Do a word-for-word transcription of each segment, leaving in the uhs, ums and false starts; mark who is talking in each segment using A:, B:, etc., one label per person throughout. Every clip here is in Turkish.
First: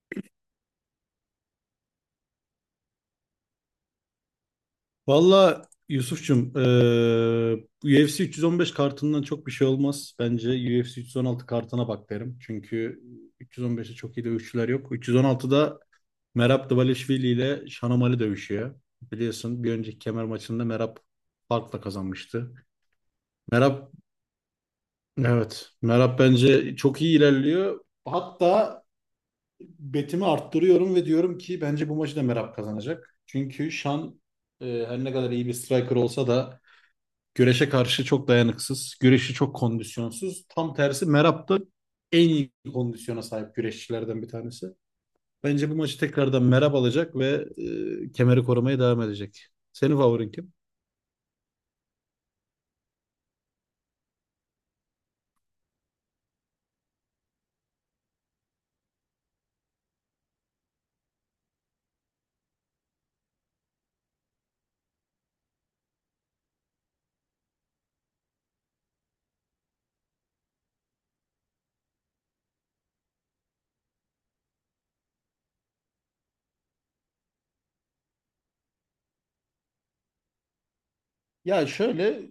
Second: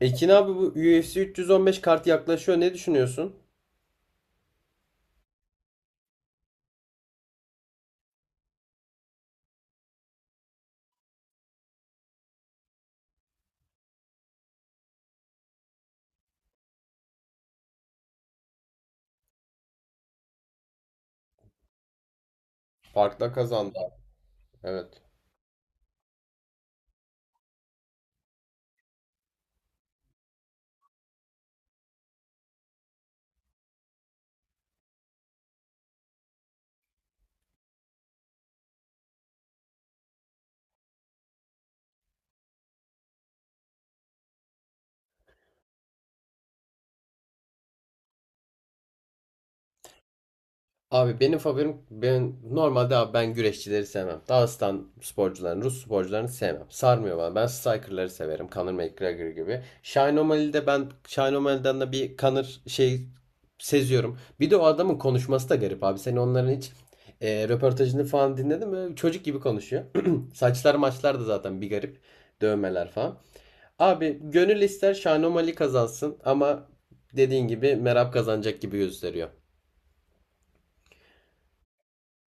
A: Ekin abi, bu U F C üç yüz on beş kart yaklaşıyor. Ne düşünüyorsun?
B: Valla Yusuf'cum eee, bu U F C üç yüz on beş kartından çok bir şey olmaz. Bence U F C üç yüz on altı kartına bak derim. Çünkü üç yüz on beşte çok iyi dövüşçüler yok. üç yüz on altıda Merab Dvalishvili ile Shanomali dövüşüyor. Biliyorsun bir önceki kemer maçında Merab farkla kazanmıştı.
A: Farkla kazandı.
B: Merab,
A: Evet.
B: evet, Merab bence çok iyi ilerliyor. Hatta betimi arttırıyorum ve diyorum ki bence bu maçı da Merab kazanacak. Çünkü Şan eee, her ne kadar iyi bir striker olsa da güreşe karşı çok dayanıksız. Güreşi çok kondisyonsuz. Tam tersi Merab da en iyi kondisyona sahip güreşçilerden bir tanesi. Bence bu maçı tekrardan Merab alacak ve e, kemeri korumaya devam edecek. Senin favorin kim?
A: Abi benim favorim, ben normalde abi ben güreşçileri sevmem. Dağıstan sporcularını, Rus sporcularını sevmem. Sarmıyor bana. Ben strikerları severim. Conor McGregor gibi. Shine O'Malley'de, ben Shine O'Malley'den de bir Conor şey seziyorum. Bir de o adamın konuşması da garip abi. Sen onların hiç e, röportajını falan dinledin mi? Çocuk gibi konuşuyor. Saçlar maçlar da zaten bir garip. Dövmeler falan. Abi gönül ister Şanomali kazansın ama dediğin gibi Merab kazanacak gibi gösteriyor.
B: Ya şöyle,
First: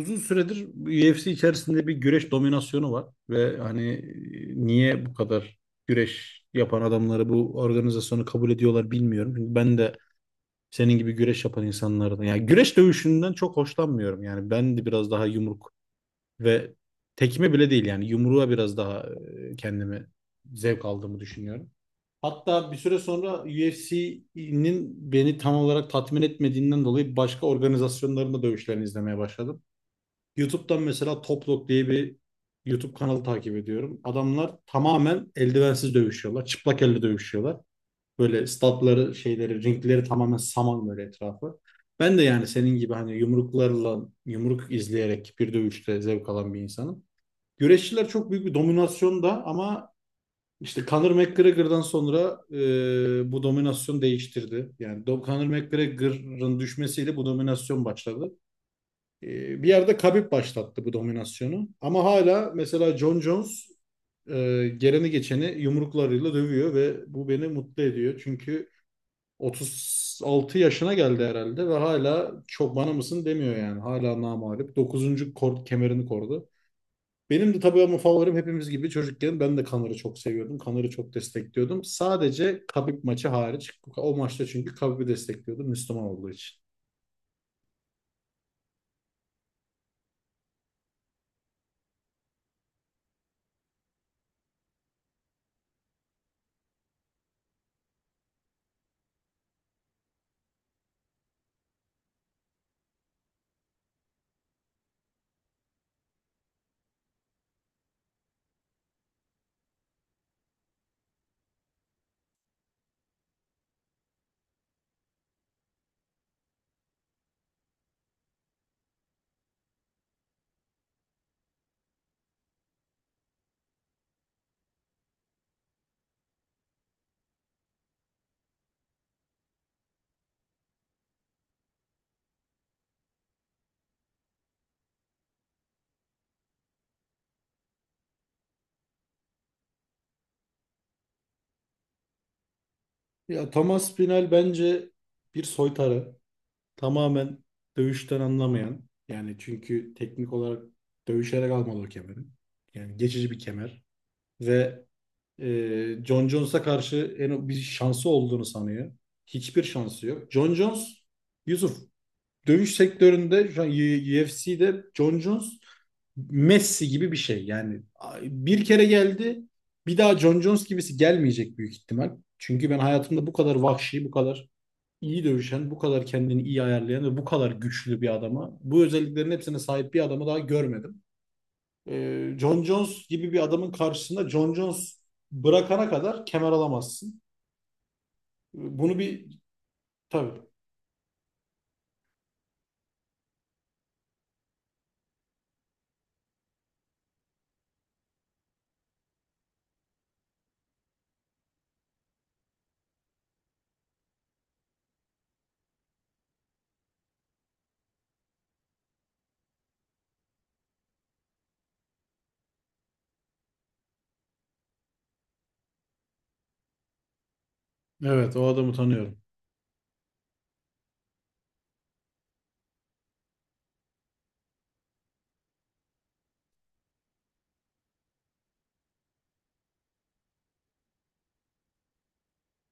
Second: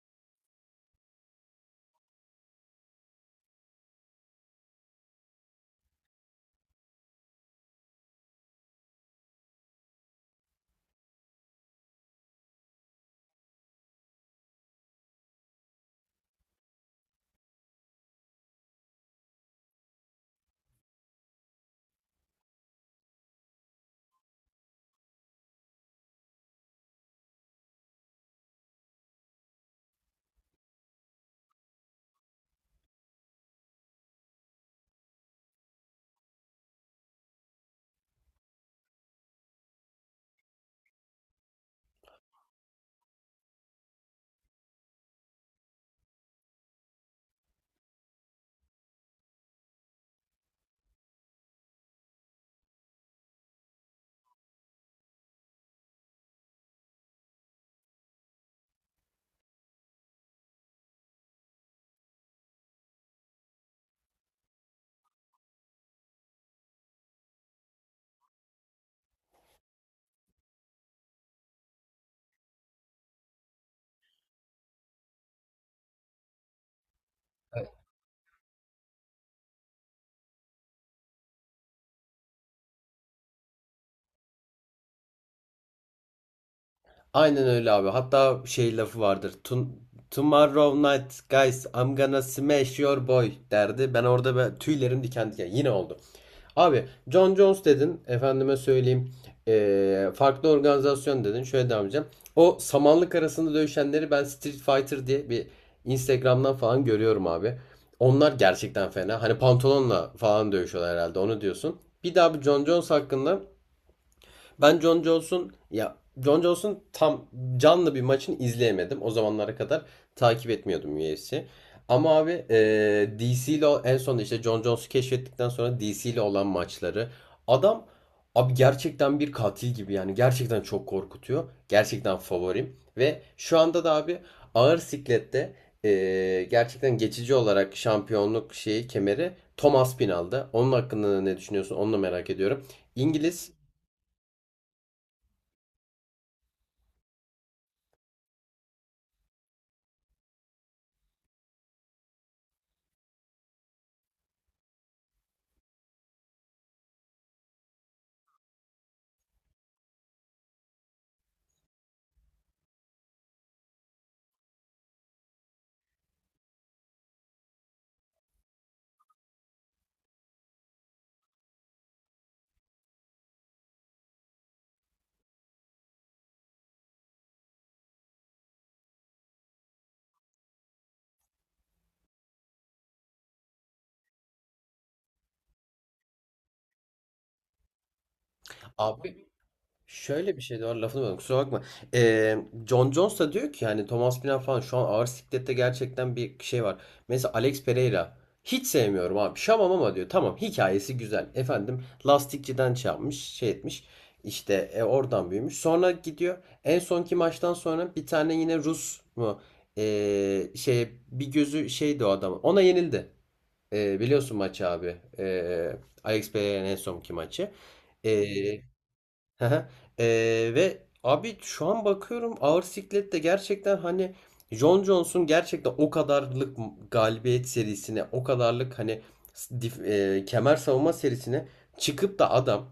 B: uzun süredir U F C içerisinde bir güreş dominasyonu var ve hani e, niye bu kadar güreş yapan adamları bu organizasyonu kabul ediyorlar bilmiyorum. Çünkü ben de senin gibi güreş yapan insanlardan. Yani güreş dövüşünden çok hoşlanmıyorum. Yani ben de biraz daha yumruk ve tekme bile değil, yani yumruğa biraz daha e, kendimi zevk aldığımı düşünüyorum. Hatta bir süre sonra U F C'nin beni tam olarak tatmin etmediğinden dolayı başka organizasyonların da dövüşlerini izlemeye başladım. YouTube'dan mesela Toplok diye bir YouTube kanalı takip ediyorum. Adamlar tamamen eldivensiz dövüşüyorlar. Çıplak elle dövüşüyorlar. Böyle statları, şeyleri, ringleri tamamen saman, böyle etrafı. Ben de yani senin gibi hani yumruklarla, yumruk izleyerek bir dövüşte zevk alan bir insanım. Güreşçiler çok büyük bir dominasyonda ama işte Conor McGregor'dan sonra e, bu dominasyon değiştirdi. Yani Do- Conor McGregor'ın düşmesiyle bu dominasyon başladı. E, Bir yerde Khabib başlattı bu dominasyonu. Ama hala mesela John Jones e, geleni geçeni yumruklarıyla dövüyor ve bu beni mutlu ediyor. Çünkü otuz altı yaşına geldi herhalde ve hala çok bana mısın demiyor yani. Hala namağlup. Dokuzuncu kor kemerini kordu. Benim de tabii, ama favorim, hepimiz gibi, çocukken ben de Kanar'ı çok seviyordum. Kanar'ı çok destekliyordum. Sadece Kabip maçı hariç. O maçta çünkü Kabip'i destekliyordum, Müslüman olduğu için.
A: Aynen öyle abi. Hatta şey lafı vardır. Tun Tomorrow night guys I'm gonna smash your boy derdi. Ben orada ben, tüylerim diken diken. Yine oldu. Abi John Jones dedin. Efendime söyleyeyim. Ee, farklı organizasyon dedin. Şöyle devam edeceğim. O samanlık arasında dövüşenleri ben Street Fighter diye bir Instagram'dan falan görüyorum abi. Onlar gerçekten fena. Hani pantolonla falan dövüşüyorlar herhalde. Onu diyorsun. Bir daha bir John Jones hakkında, ben Jon Jones'un ya Jon Jones'un tam canlı bir maçını izleyemedim. O zamanlara kadar takip etmiyordum U F C. Ama abi, e, D C ile en son işte Jon Jones'u keşfettikten sonra D C ile olan maçları, adam abi gerçekten bir katil gibi, yani gerçekten çok korkutuyor. Gerçekten favorim ve şu anda da abi ağır siklette e, gerçekten geçici olarak şampiyonluk şeyi, kemeri Thomas Pinal'da. Onun hakkında ne düşünüyorsun? Onu da merak ediyorum.
B: Ya
A: İngiliz
B: Thomas Pinal bence bir soytarı. Tamamen dövüşten anlamayan. Yani çünkü teknik olarak dövüşerek almadı o kemeri. Yani geçici bir kemer. Ve e, John Jones'a karşı en bir şansı olduğunu sanıyor. Hiçbir şansı yok. John Jones Yusuf, dövüş sektöründe şu an U F C'de Jon Jones Messi gibi bir şey. Yani bir kere geldi, bir daha Jon Jones gibisi gelmeyecek büyük ihtimal. Çünkü ben hayatımda bu kadar vahşi, bu kadar iyi dövüşen, bu kadar kendini iyi ayarlayan ve bu kadar güçlü bir adama, bu özelliklerin hepsine sahip bir adamı daha görmedim. Ee, John Jones gibi bir adamın karşısında Jon Jones bırakana kadar kemer alamazsın. Ee, Bunu
A: abi,
B: bir
A: şöyle bir
B: Tabii.
A: şey de var, lafını böldüm kusura bakma. Ee, John Jones da diyor ki, yani Thomas Pina falan şu an ağır siklette gerçekten bir şey var. Mesela Alex Pereira, hiç sevmiyorum abi şamam, ama diyor tamam hikayesi güzel. Efendim, lastikçiden şey yapmış şey etmiş, işte e, oradan büyümüş. Sonra gidiyor, en sonki maçtan sonra bir tane yine Rus mu, ee, şey bir gözü şeydi o adam, ona yenildi. Ee, biliyorsun maçı abi. Ee, Alex Pereira'nın en sonki maçı.
B: Evet, o adamı tanıyorum.
A: Hı hı. Ee, Ve abi şu an bakıyorum ağır siklette gerçekten, hani Jon Jones'un gerçekten o kadarlık galibiyet serisine, o kadarlık hani s- dif- e, kemer savunma serisine çıkıp da adam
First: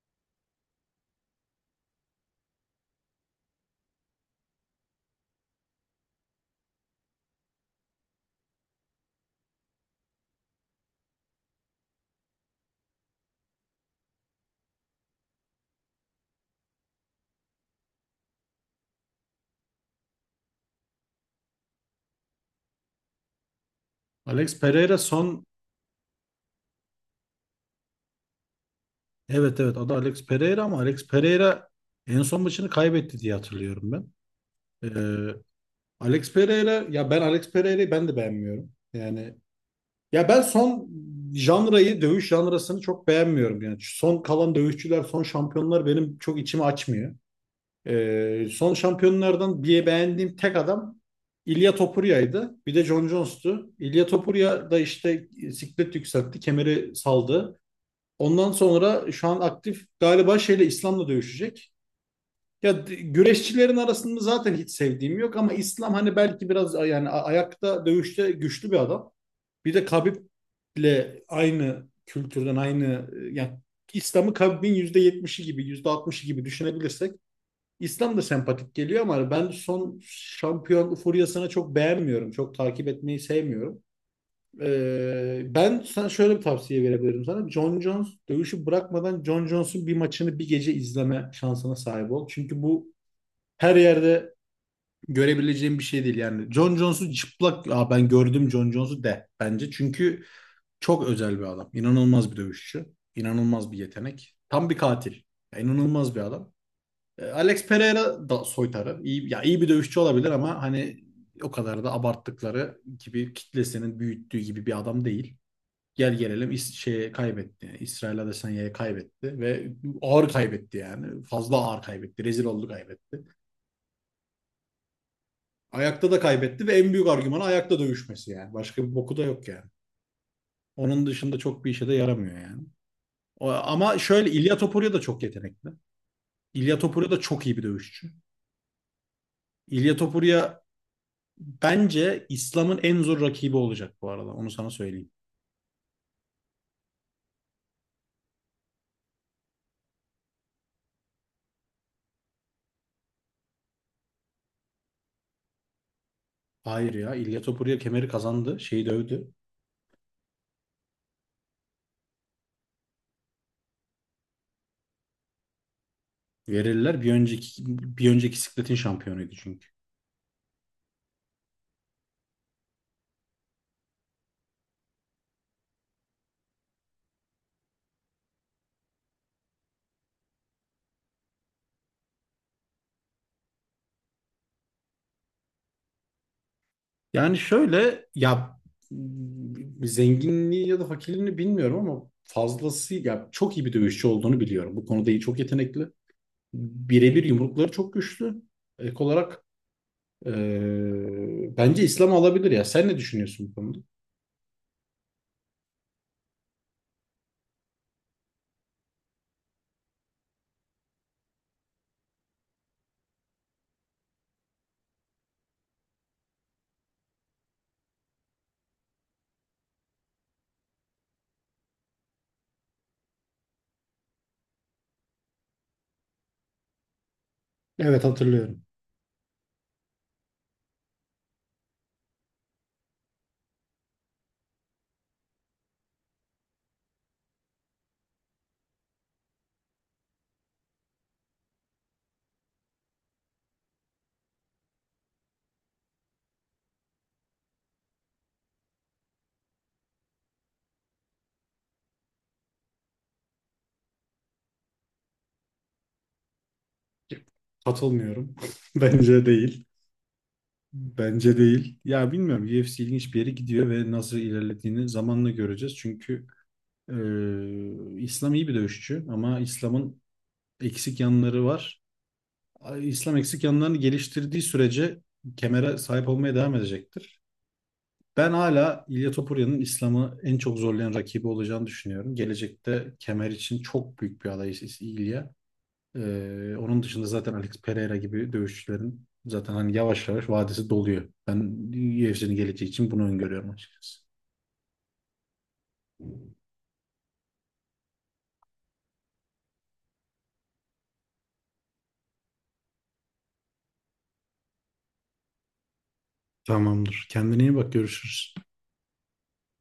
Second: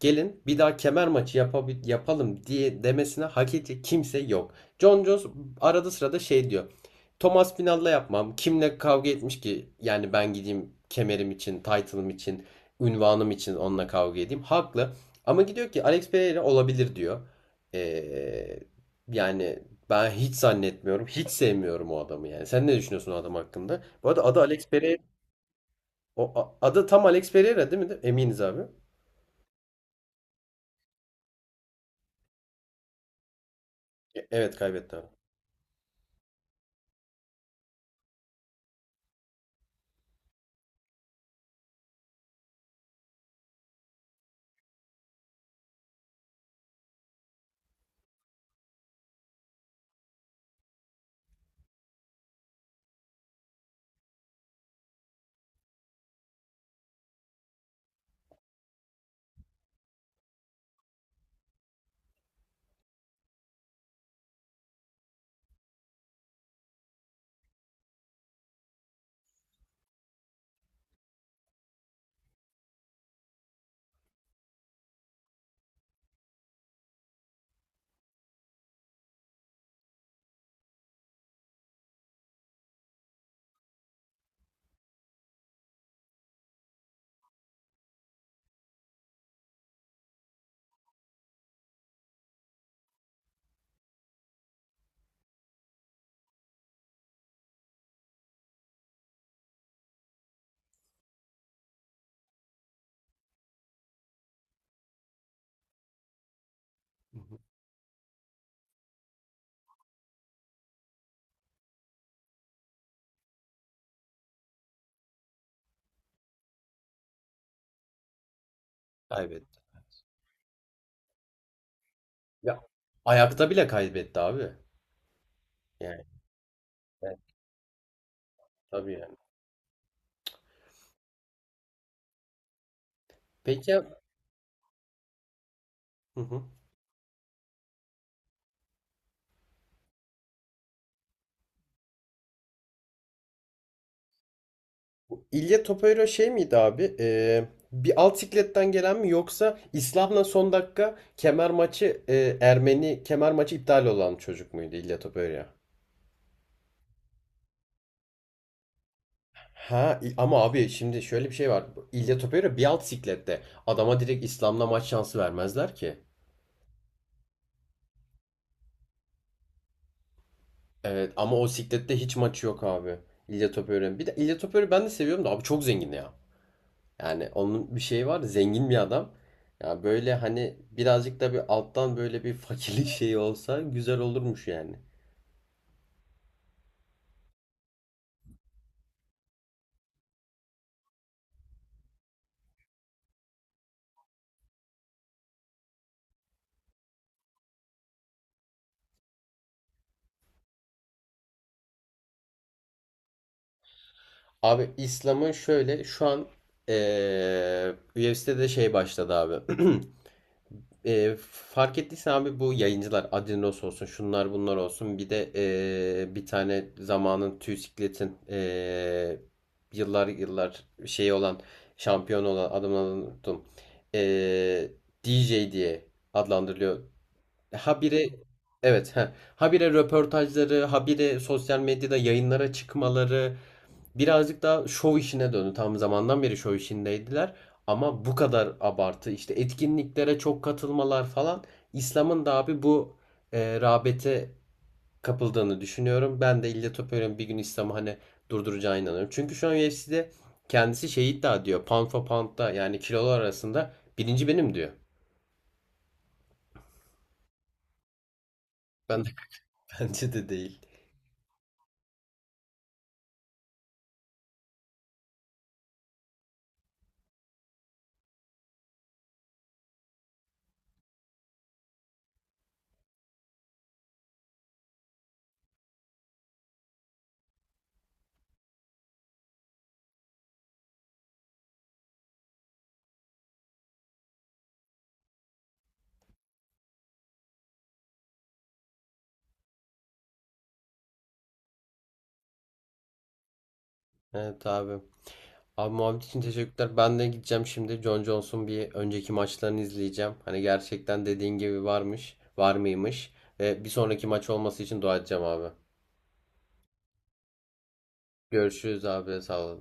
A: gelin bir daha kemer maçı yapabi- yapalım diye demesine hak edecek kimse yok. Jon Jones arada sırada şey diyor. Thomas Pinal'la yapmam. Kimle kavga etmiş ki? Yani ben gideyim kemerim için, title'ım için, ünvanım için onunla kavga edeyim. Haklı. Ama gidiyor ki Alex Pereira olabilir diyor. Ee, Yani ben hiç zannetmiyorum. Hiç sevmiyorum o adamı yani. Sen ne düşünüyorsun o adam hakkında? Bu arada adı
B: Alex
A: Alex
B: Pereira
A: Pereira.
B: son
A: O a- adı tam Alex Pereira değil mi? Eminiz abi.
B: Evet, evet, adı Alex Pereira, ama Alex Pereira en son maçını kaybetti diye hatırlıyorum ben.
A: E- Evet kaybetti abi.
B: Ee, Alex Pereira, ya ben Alex Pereira'yı ben de beğenmiyorum. Yani ya ben son janrayı dövüş janrasını çok beğenmiyorum. Yani şu son kalan dövüşçüler, son şampiyonlar benim çok içimi açmıyor. Ee, son şampiyonlardan bir beğendiğim tek adam İlya Topuria'ydı. Bir de John Jones'tu. İlya Topuria da işte siklet yükseltti, kemeri saldı. Ondan sonra şu an aktif galiba şeyle, İslam'la dövüşecek. Ya d- güreşçilerin arasında zaten hiç sevdiğim yok, ama İslam hani belki biraz a- yani a- ayakta dövüşte güçlü bir adam. Bir de Khabib'le aynı kültürden, aynı e, yani İslam'ı Khabib'in yüzde yetmişi gibi, yüzde altmışı gibi düşünebilirsek İslam da sempatik geliyor, ama hani ben son şampiyon furyasını çok beğenmiyorum. Çok takip etmeyi sevmiyorum. Ee, ben sana şöyle bir tavsiye verebilirim sana. John Jones dövüşü bırakmadan John Jones'un bir maçını bir gece izleme şansına sahip ol. Çünkü bu her yerde görebileceğim bir şey değil yani. John Jones'u çıplak Aa, ben gördüm John Jones'u de bence. Çünkü çok özel bir adam. İnanılmaz bir dövüşçü. İnanılmaz bir yetenek. Tam bir katil. Ya, inanılmaz bir adam.
A: Hı
B: Ee,
A: hı.
B: Alex Pereira da soytarı. İyi, ya iyi bir dövüşçü olabilir, ama hani o kadar da abarttıkları gibi, kitlesinin büyüttüğü gibi bir adam değil. Gel gelelim İs şeye kaybetti. Yani İsrail Adesanya'ya kaybetti
A: Kaybetti.
B: ve ağır kaybetti yani. Fazla ağır kaybetti. Rezil
A: Ya,
B: oldu, kaybetti.
A: ayakta bile kaybetti abi. Yani,
B: Ayakta da kaybetti ve en büyük
A: evet,
B: argümanı ayakta dövüşmesi yani. Başka
A: tabii
B: bir
A: yani.
B: boku da yok yani. Onun dışında çok bir işe de yaramıyor yani. O-
A: Peki ya.
B: ama şöyle, İlya Topuria da çok yetenekli.
A: Hı hı.
B: İlya Topuria da çok iyi bir dövüşçü. İlya Topuria bence İslam'ın en zor rakibi olacak bu arada. Onu sana söyleyeyim.
A: İlya Topuero şey miydi abi? Ee, bir alt sikletten gelen mi, yoksa İslam'la son dakika kemer maçı, e, Ermeni kemer maçı iptal olan çocuk muydu İlya Topuero?
B: Hayır ya, İlya Topuria kemeri kazandı. Şeyi dövdü.
A: Ha i- ama abi şimdi şöyle bir şey var. İlya Topuero bir alt siklette. Adama direkt İslam'la maç şansı vermezler ki.
B: Verirler. Bir önceki bir önceki sikletin şampiyonuydu çünkü.
A: Evet ama o siklette hiç maçı yok abi. İlya Topuero'nun. Bir de İlya Topuero'yu ben de seviyorum da abi, çok zengin ya. Yani onun bir şeyi var. Zengin bir adam. Ya böyle hani birazcık da bir alttan böyle bir fakirlik şeyi olsa güzel olurmuş yani.
B: Yani şöyle ya, m, zenginliği ya da fakirliğini bilmiyorum ama fazlası ya, çok iyi bir dövüşçü olduğunu biliyorum. Bu konuda iyi, çok yetenekli. Birebir yumrukları çok güçlü. Ek olarak e, bence İslam alabilir ya. Sen ne düşünüyorsun bu konuda?
A: Abi İslam'ın şöyle şu an eee U F C'de de şey başladı abi. Eee, fark ettiysen abi, bu yayıncılar Adinos olsun, şunlar bunlar olsun, bir de eee, bir tane zamanın Tüysiklet'in, eee, yıllar yıllar şey olan, şampiyon olan adamın, unuttum. Eee, D J diye adlandırılıyor. E,
B: Evet,
A: Habire,
B: hatırlıyorum.
A: evet ha habire röportajları, habire sosyal medyada yayınlara çıkmaları, birazcık daha şov işine döndü. Tam zamandan beri şov işindeydiler ama bu kadar abartı, işte etkinliklere çok katılmalar falan, İslam'ın da abi bu e, rağbete kapıldığını düşünüyorum. Ben de İlla Topuyruk'un bir gün İslam'ı hani durduracağına inanıyorum. Çünkü şu an U F C'de kendisi şey iddia ediyor. Pound for pound'da, yani kilolar arasında birinci benim diyor.
B: Katılmıyorum.
A: Ben de
B: Bence değil.
A: bence de değil.
B: Bence değil. Ya bilmiyorum, U F C ilginç bir yere gidiyor ve nasıl ilerlediğini zamanla göreceğiz. Çünkü e, İslam iyi bir dövüşçü, ama İslam'ın eksik yanları var. İslam eksik yanlarını geliştirdiği sürece kemere sahip olmaya devam edecektir. Ben hala İlya Topurya'nın İslam'ı en çok zorlayan rakibi olacağını düşünüyorum. Gelecekte kemer için çok büyük bir aday İlya. Ee, onun dışında zaten Alex Pereira gibi dövüşçülerin zaten hani yavaş yavaş vadesi doluyor. Ben U F C'nin geleceği için bunu öngörüyorum açıkçası.
A: Evet abi. Abi, muhabbet için teşekkürler. Ben de gideceğim şimdi. John Jones'un bir önceki maçlarını izleyeceğim. Hani gerçekten dediğin gibi varmış, var mıymış. Ve bir sonraki maç olması için dua edeceğim abi.
B: Tamamdır. Kendine iyi bak. Görüşürüz.
A: Görüşürüz abi. Sağ ol.